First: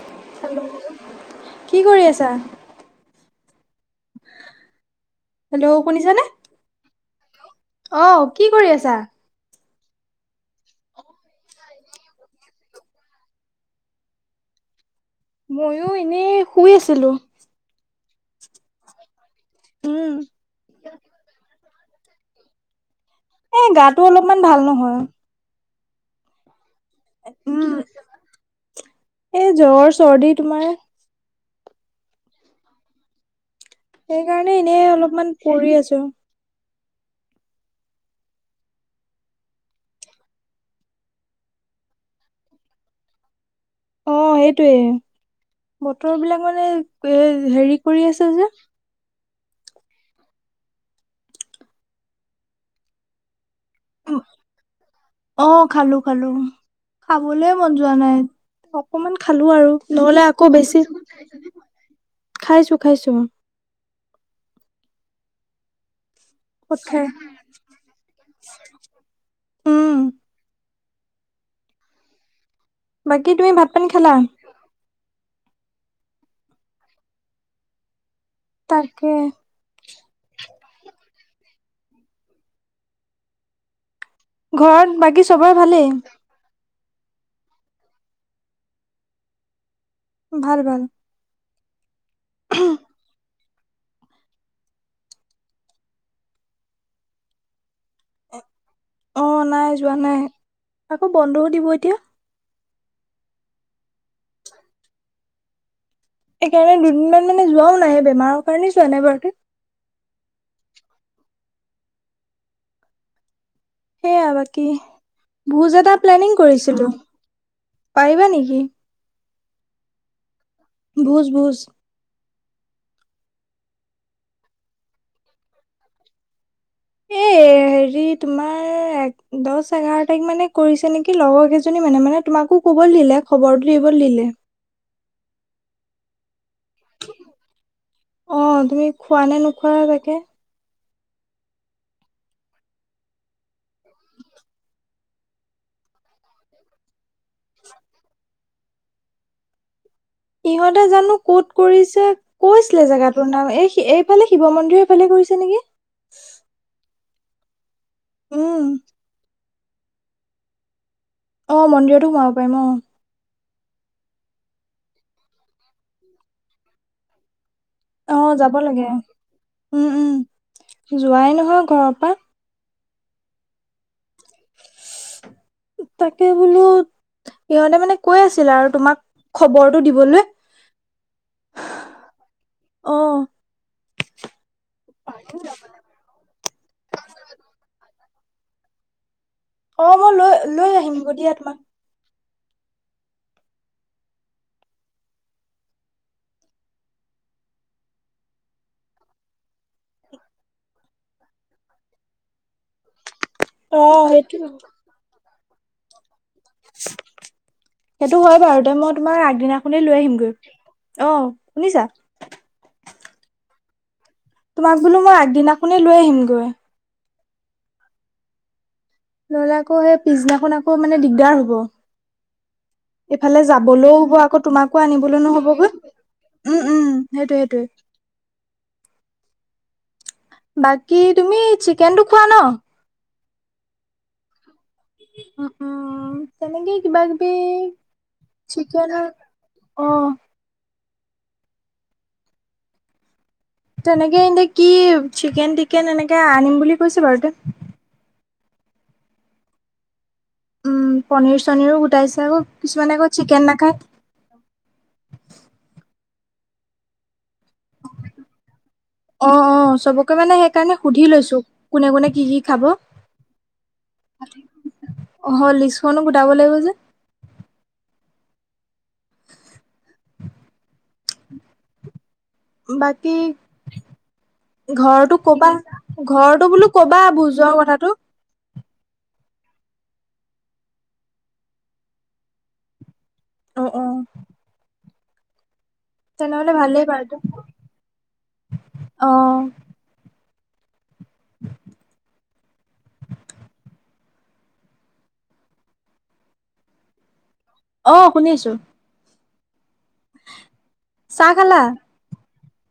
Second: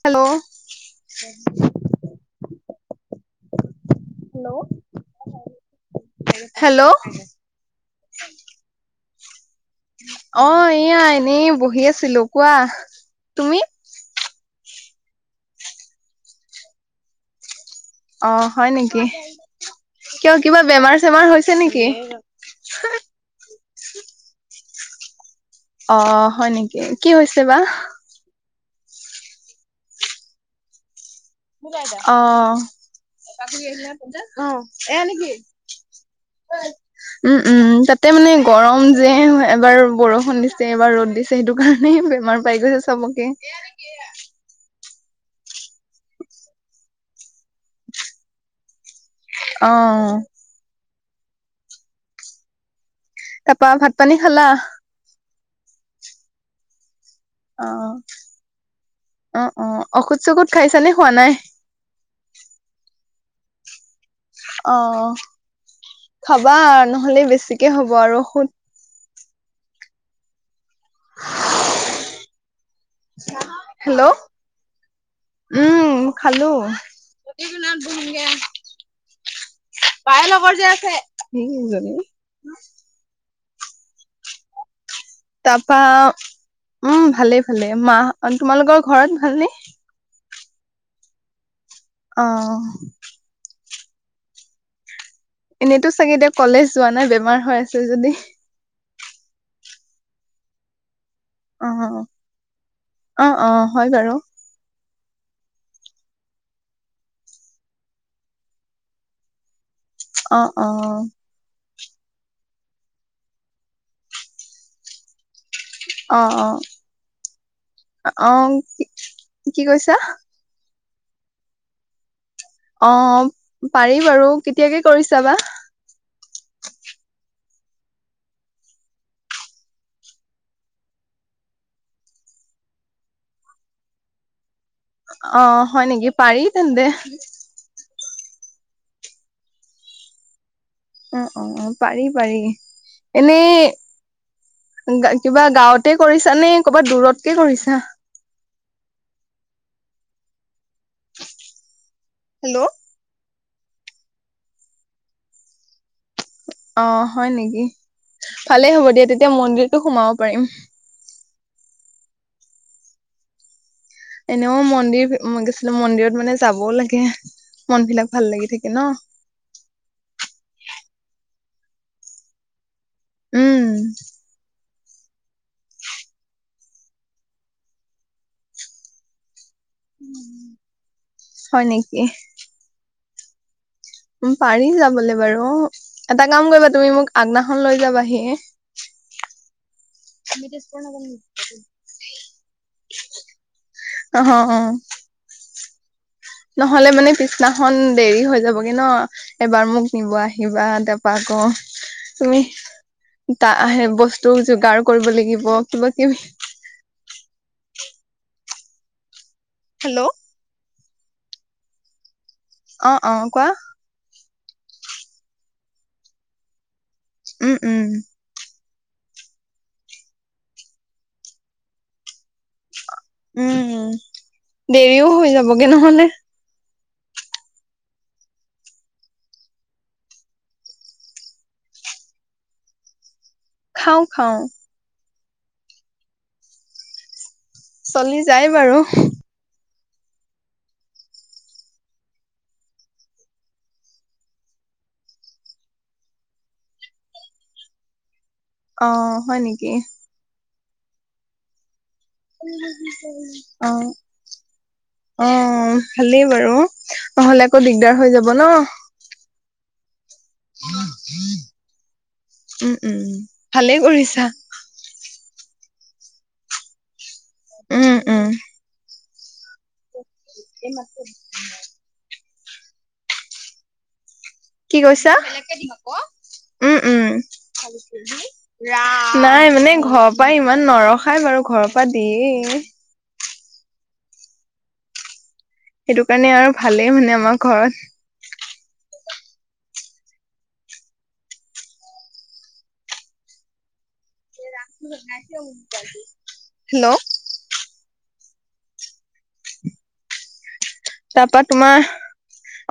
Hello. কি কৰি আছা? হেল্লো', হেল্ল' শুনিছানে? হেল্লো'। অ' কি কৰি আছা? অ' এইয়া এনেই বহি আছিলোঁ কোৱা। তুমি? ময়ো এনেই শুই আছিলোঁ। অ' হয় নেকি। উম, কিয় কিবা বেমাৰ চেমাৰ হৈছে নেকি? এ গাটো অলপমান ভাল নহয়। অ' হয় নেকি? কি হৈছে বা। উম। এই জ্বৰ চৰ্দি তোমাৰ। অ'। এটা [unintelligible] সেইকাৰণে এনেই অলপমান পৰি আছোঁ। উ উ তাতে মানে গৰম যে এবাৰ বৰষুণ দিছে, এবাৰ ৰ'দ দিছ ছে হেটো কাৰণেই বেমাৰ পাই গৈছে চবকে। অ' হেটোৱে বতৰ বিলাক মানে এ হেৰি কৰি আছে যে। অ'। তাপা ভাত পানী খালা? অ' খালোঁ খালোঁ, খাবলৈ অ মন যোৱা নাই। অকমান অ খালোঁ অ আৰু ঔষধ নহ'লে চৌষধ আকৌ বেছি, খাইছানে খোৱা নাই খাইছোঁ খাইছোঁ। অ' খাবা ক'ত খাই নহ'লে বেছিকে হ'ব আৰু ষুদ উম, বাকী তুমি ভাত পানী হেল্ল' খালা? উম খালোঁ। [unintelligible] তাকে, বায়ে লগৰ যে আছে সেইজনী ঘৰত বাকী চব তাৰপৰা, উম, ভালে, ভালে মাহ, তোমালোকৰ ঘৰত ভালনে? ভাল, ভাল। অ', এনেতো চাগে এতিয়া কলেজ যোৱা নাই, বেমাৰ হৈ আছে যদি। অ', নাই, যোৱা নাই। আকৌ বন্ধও দিব অ এতিয়া। অ', অ', হয় বাৰু। সেইকাৰণে দুদিনমান মানে যোৱাও নাই, বেমাৰৰ কাৰণে যোৱা নাই বাৰু। অ', অ', অ', সেয়া বাকী, ভোজ এটা অ প্লেনিং অ কৰিছিলোঁ। পাৰিবা অ নেকি? কি কৈছা? ভোজ, ভোজ। অ', পাৰি বাৰু, কেতিয়াকে কৰিছাঁ বা? এ, হেৰি, তোমাৰ দহ, এঘাৰ তাৰিখ মানে কৰিছে নেকি? লগৰ কেইজনী মানে, মানে তোমাকো ক'বলৈ দিলে, খবৰটো দিবলৈ দিলে। অ', হয় নেকি, পাৰি তেন্তে। অ', তুমি খোৱা নে নোখোৱা? তাকে অ', অ', অ', পাৰি, পাৰি এনে। দা কিবা গাঁৱতে কৰিছাঁ নে ক'ৰবাত দূৰতকে কৰিছাঁ? ইহঁতে জানো ক'ত কৰিছে, হেল্ল' কৈছিলে জেগাতো। প্ৰণাম, এই এইফালে শিৱ মন্দিৰ ফালে কৰিছে নেকি? অ', হয় নেকি। উম ভালেই হ'ব দিয়া, তেতিয়া মন্দিৰটো সোমাব পাৰিম। অ', মন্দিৰতো সোমাব পাৰিম অ'। এনেও মন্দিৰ শিৱ মন্দিৰ-চন্দিৰ মন্দিৰত মানে যাবও লাগে। মন বিলাক ভাল অ', লাগি যাব থাকে ন। লাগে। উম, উম, যোৱাই নহয় ঘৰৰ পৰা। উম, তাকে বোলো, ইহঁতে মানে কৈ আছিলে আৰু তোমাক খবৰটো দিবলৈ। হয় নেকি অ', পাৰিম যাবলৈ বাৰু এটা কাম কৰিবা, তুমি মোক আগদিনাখন লৈ যাবাহি। হ'ব মই লৈ, লৈ আহিম। [unintelligible] অ', অ', অ', নহ'লে মানে পিছদিনাখন দেৰি হৈ যাবহি ন। এবাৰ মোক নিব আহিবা, তাৰপৰা আকৌ তুমি তা অ আহে, সেইটো বস্তুও যোগাৰ কৰিব লাগিব, কিবা কিবি। সেইটো হয় বাৰু দে, মই তোমাক আগদিনাখনেই লৈ হেল্ল' আহিমগৈ। অ', শুনিছা? অ', অ', কোৱা। তোমাক বোলো মই আগদিনাখনেই লৈ আহিমগৈ। উম, উম। নহলে আকৌ সেই পিছদিনাখন আকৌ মানে দিগদাৰ হব ইফালে উম যাবলৈও হ'ব আকৌ তোমাকো দেৰিও আনিবলৈ হৈ যাবগে নহবগৈ নহলে উম উম সেইটোয়ে সেইটোয়ে বাকী তুমি চিকেনটো খোৱা ন খাওঁ খাওঁ উম উম তেনেকে কিবা কিবি চলি যায় বাৰু চিকেন অ তেনেকে এহেতি কি চিকেন টিকেন এনেকে আনিম বুলি কৈছে বাৰু এতিয়া অ হয় নেকি উম পনীৰ চনিৰো গোটাইছে আকৌ কিছুমানে আকৌ চিকেন অ নাখায় অ ভালেই বাৰু নহলে আকৌ দিগদাৰ হৈ যাব ন অ অ চবকে মানে সেইকাৰণে সুধি লৈছো কোনে কোনে কি কি খাব ভালে কৰিছা অ লিষ্টখনো গোটাব লাগিব যে উম উম চিকেন আছেই বাকী কি কৈছা ঘৰটো কবা ঘৰটো বোলো উম উম কবা ভুজৰ কথাটো নাই মানে ঘৰৰ পৰা ইমান নৰখাই বাৰু ঘৰৰ পৰা দিয়েই অ অ সেইটো কাৰণে তেনেহ'লে আৰু ভালেই মানে বাৰুতে। আমাৰ ঘৰত অ [unintelligible] [unintelligible] হেল্ল' অ শুনিছো তাৰ চাহ পৰা খালা? তোমাৰ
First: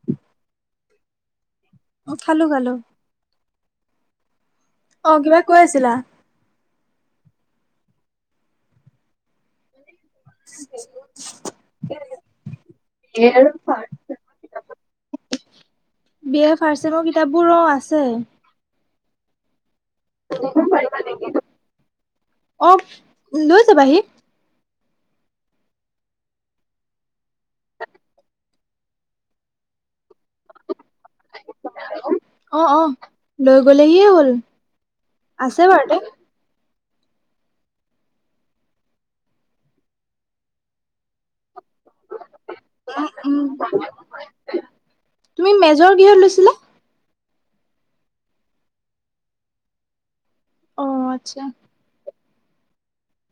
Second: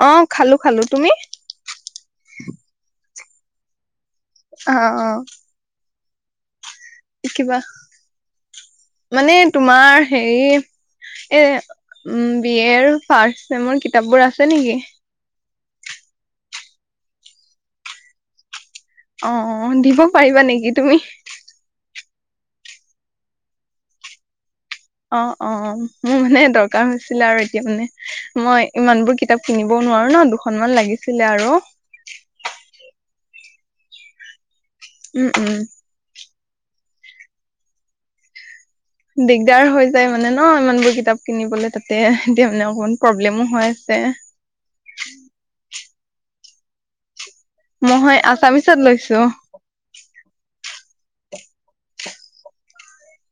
অ খালো খালো তুমি অ খালো খালো অ কিবা কৈ আছিলা কিবা মানে তোমাৰ হেৰি এ উম বি এ ৰ ফাৰ্ষ্ট চেমৰ কিতাপবোৰ আছে নেকি বিএ ফাৰ্ষ্ট চেমৰ কিতাপবোৰ অ আছে অ অ দিব পাৰিবা দিব নেকি তুমি পাৰিবা নেকি অ লৈ যাবাহি অ অ মোৰ মানে দৰকাৰ হৈছিলে আৰু এতিয়া মানে মই ইমানবোৰ কিতাপ কিনিবও নোৱাৰো ন দুখনমান লাগিছিলে আৰু অ অ লৈ গলেহিয়ে হ'ল উম উম আছে বাৰু এইয়াতে দিগদাৰ হৈ যায় মানে ন ইমান বোৰ কিতাপ কিনিবলে তাতে এতিয়া মানে অকণমান উম প্ৰব্লেমো হৈ আছে তুমি মেজৰ কিহত লৈছিলা মই আছামিচত লৈছো অ আচ্ছা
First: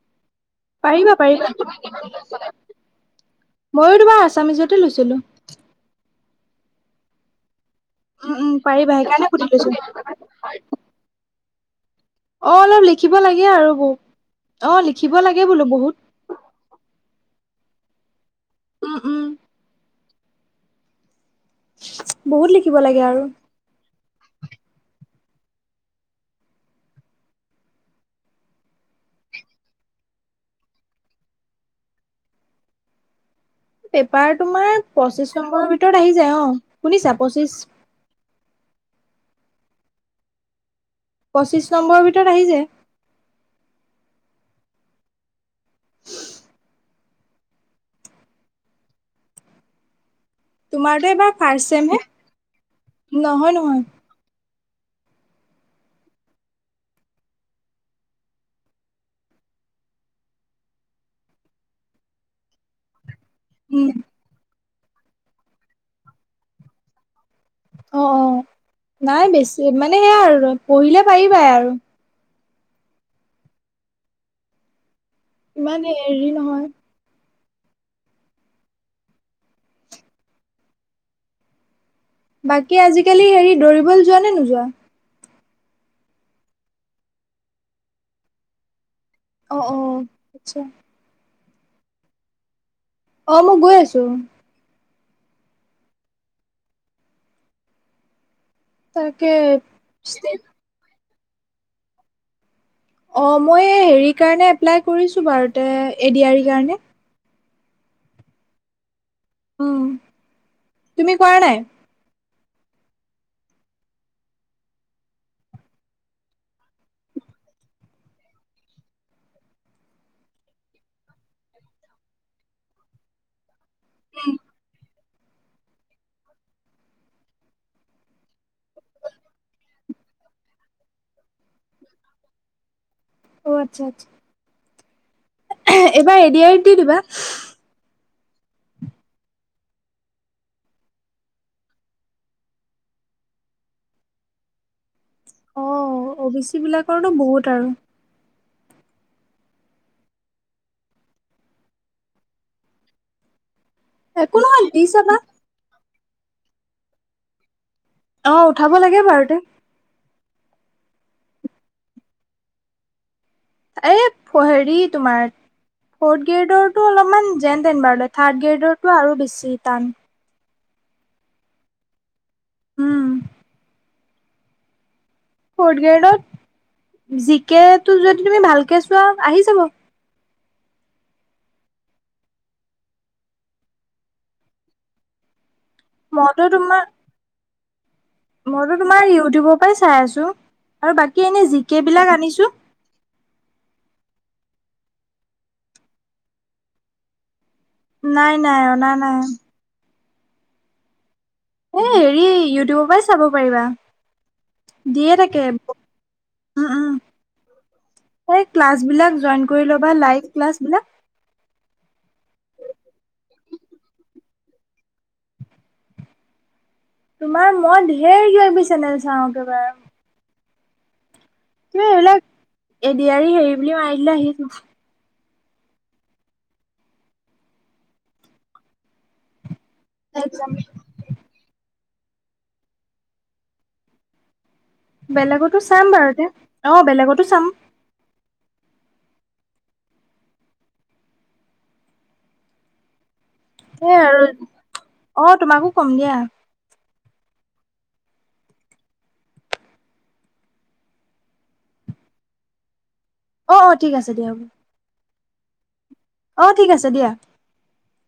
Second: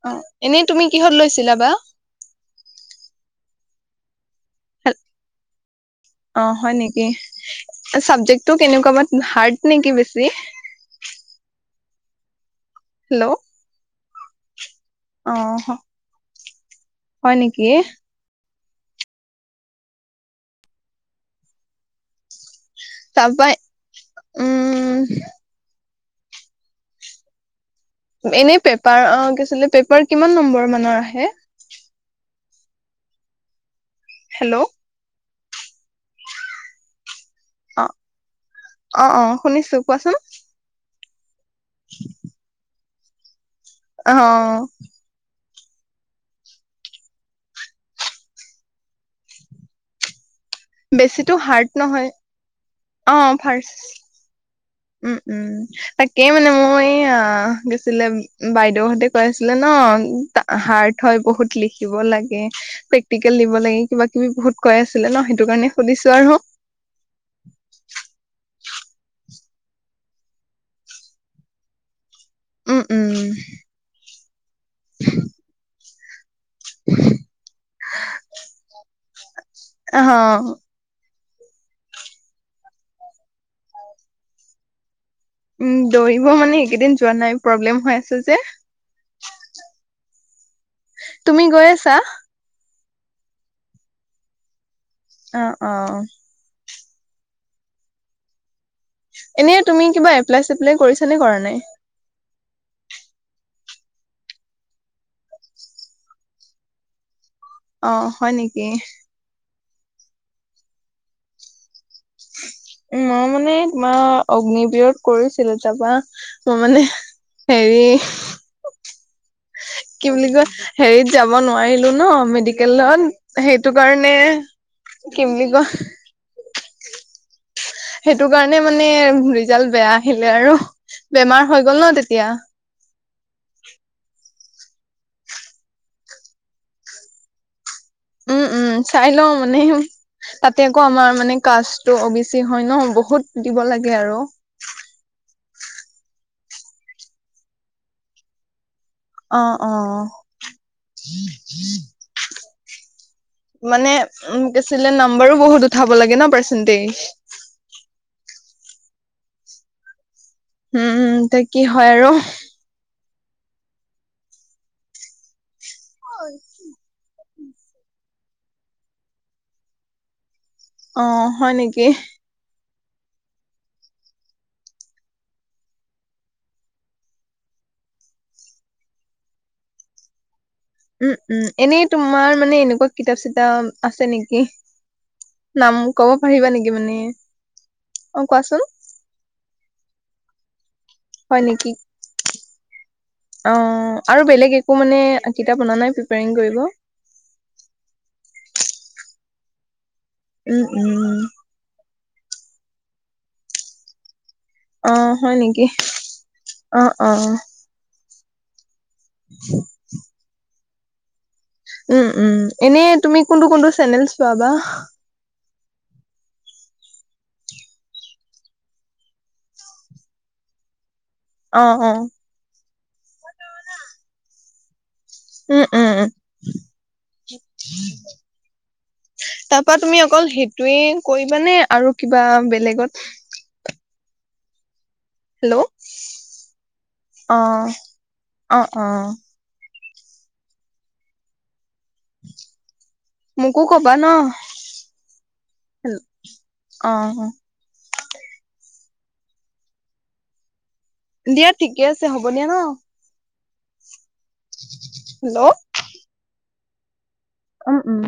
অ এনেই তুমি কিহত পাৰিবা পাৰিবা লৈছিলা বা মইয়ো তোমাৰ আছামিচতে লৈছিলো অ হয় নেকি উম উম ছাবজেক্টটো কেনেকুৱা পাৰিবা বা সেইকাৰণে সুধি হাৰ্ড লৈছো নেকি বেছি অ অলপ লিখিব হেল্ল' লাগে আৰু ব অ লিখিব অ লাগে বোলো বহুত হয় নিকিহ উ উম বহুত লিখিব লাগে আৰু উহ এনেই পেপাৰ অ কি আছিলে পেপাৰ কিমান নম্বৰ মানৰ আহে পেপাৰ হেল্ল' তোমাৰ পঁচিশ নম্বৰৰ ভিতৰত আহি যায় অ শুনিছা পঁচিছ অ অ অ শুনিছো কোৱাচোন পঁচিছ নম্বৰ ভিতৰত আহিছে অ তোমাৰতো এবাৰ বেছিতো ফাৰ্ষ্ট হাৰ্ড চেম হে নহয় অ নহয় নহয় ফাৰ্ছ উম উম তাকেই মানে মোৰ এই আহ কি আছিলে বাইদেউৰ সতে কৈ আছিলে ন তা হাৰ্ট হয় বহুত লিখিব লাগে পেক ৰ্টিকেল দিব লাগে উম, কিবা কিবি বহুত কয় আছিলে ন সেইটো কাৰণে সুধিছো আৰু অ অ নাই বেছি মানে সেয়া আৰু পঢ়িলে পাৰিবাই আৰু উম উম ইমান এৰি নহয় অ বাকি আজিকালি হেৰি দৌৰিবলে যোৱা নে নোযোৱা উম দৌৰিব মানে এইকেইদিন যোৱা নাই প্ৰব্লেম হৈ আছে যে অ অ আটচছা তুমি গৈ আছা অ মই গৈ আছো অ অ তাকে এনেই তুমি কিবা ষ্টে- এপ্লাই চপ্লাই কৰিছা নে কৰা নাই অঁ মই হেৰিৰ কাৰণে এপ্লাই কৰিছোঁ বাৰু তে এ ডি আৰ ই কাৰণে অ হয় নেকি উম তুমি কৰা নাই উ মই মানে তোমাৰ অগ্ন বিৰত কৰিছিলো তাৰপা মই মানে হেৰিহ কি বুলি কয় হেৰিত যাব নোৱাৰিলো ন মেডিকেলত সেইটো কাৰণে কি বুলি কহ সেইটো কাৰণে মানে ৰিজাল্ট বেয়া আহিলে আৰু বেমাৰ হৈ গ'ল ন তেতিয়া অ আচ্ছা আচ্ছা এইবাৰ এ দি আৰি দি দিবা উম উম চাই লও মানে উ তাতে আকৌ আমাৰ মানে কাচটো অ বেচি হয় ন বহুত দিব লাগে আৰু অঁ অ' বি চি বিলাকৰো বহুত আৰু অ অ মানে একো উ নহয় দি বেছিলে চাবা। নাম্বাৰো বহুত উঠাব লাগে ন পাৰৰ্চেণ্টিছ অ উঠাব লাগে বাৰু টো উম উম ত কি হয় আৰু এই প হেৰি তোমাৰ ফৰ্থ গ্ৰেডৰটো অলপ অকমান যেন তেন বাৰ থাৰ্ড গ্ৰেডৰটো আৰু বেছি টান অ হয় নিকিহ উম ফৰ্থ গ্ৰেডত জি কেটো যদি তুমি ভালকে চোৱা আহি যাব উম, উম এনেই তোমাৰ মানে এনেকুৱা কিতাপ চিতাপ আছে নেকি? নাম ক'ব মইতো পাৰিবা নেকি তোমাৰ মানে অ' কোৱাচোন। মইতো তোমাৰ ইউটিউবৰ পৰাই চাই আছো আৰু বাকী এনে হয় নেকি জিকে বিলাক আনিছো। অ' আৰু বেলেগ একো মানে কিতাপ অনা নাই প্ৰিপিয়াৰিং কৰিব? নাই, নাই অনা নাই। উম উম। হেই হেৰি ইউটিউবৰ পৰাই চাব পাৰিবা। অ দিয়ে হয় থাকে নেকি উম, অ উম। অ সেই ক্লাছ বিলাক জইন কৰি ল'বা লাইভ ক্লাছ বিলাক। উম, উম এনেই তুমি কোনটো কোনটো চেনেল চোৱা বা? তোমাৰ মই ধেৰ কিবা কিবি চেনেল চাও একেবাৰে অ' তুমি অ'। এইবিলাক এডিয়াৰী হেৰি বুলিও মাৰি দিলে আহিব। উ-উম। তাৰপৰা তুমি অকল যাব সেইটোয়ে কৰিবানে আৰু কিবা বেলেগত? হেল্ল' বেলেগতো চাম বাৰু এয়া অ' বেলেগতো অ চাম। অ' অ'। মোকো কবা সেইয়াই ন'। আৰু অ তোমাকো কম দিয়া অ' অ'। দিয়া ঠিকে আছে, হ'ব দিয়া ন। অ' অ' ঠিক আছে দিয়া হ'ব। হেল্ল'। অ' ঠিক আছে দিয়া। উম, উম।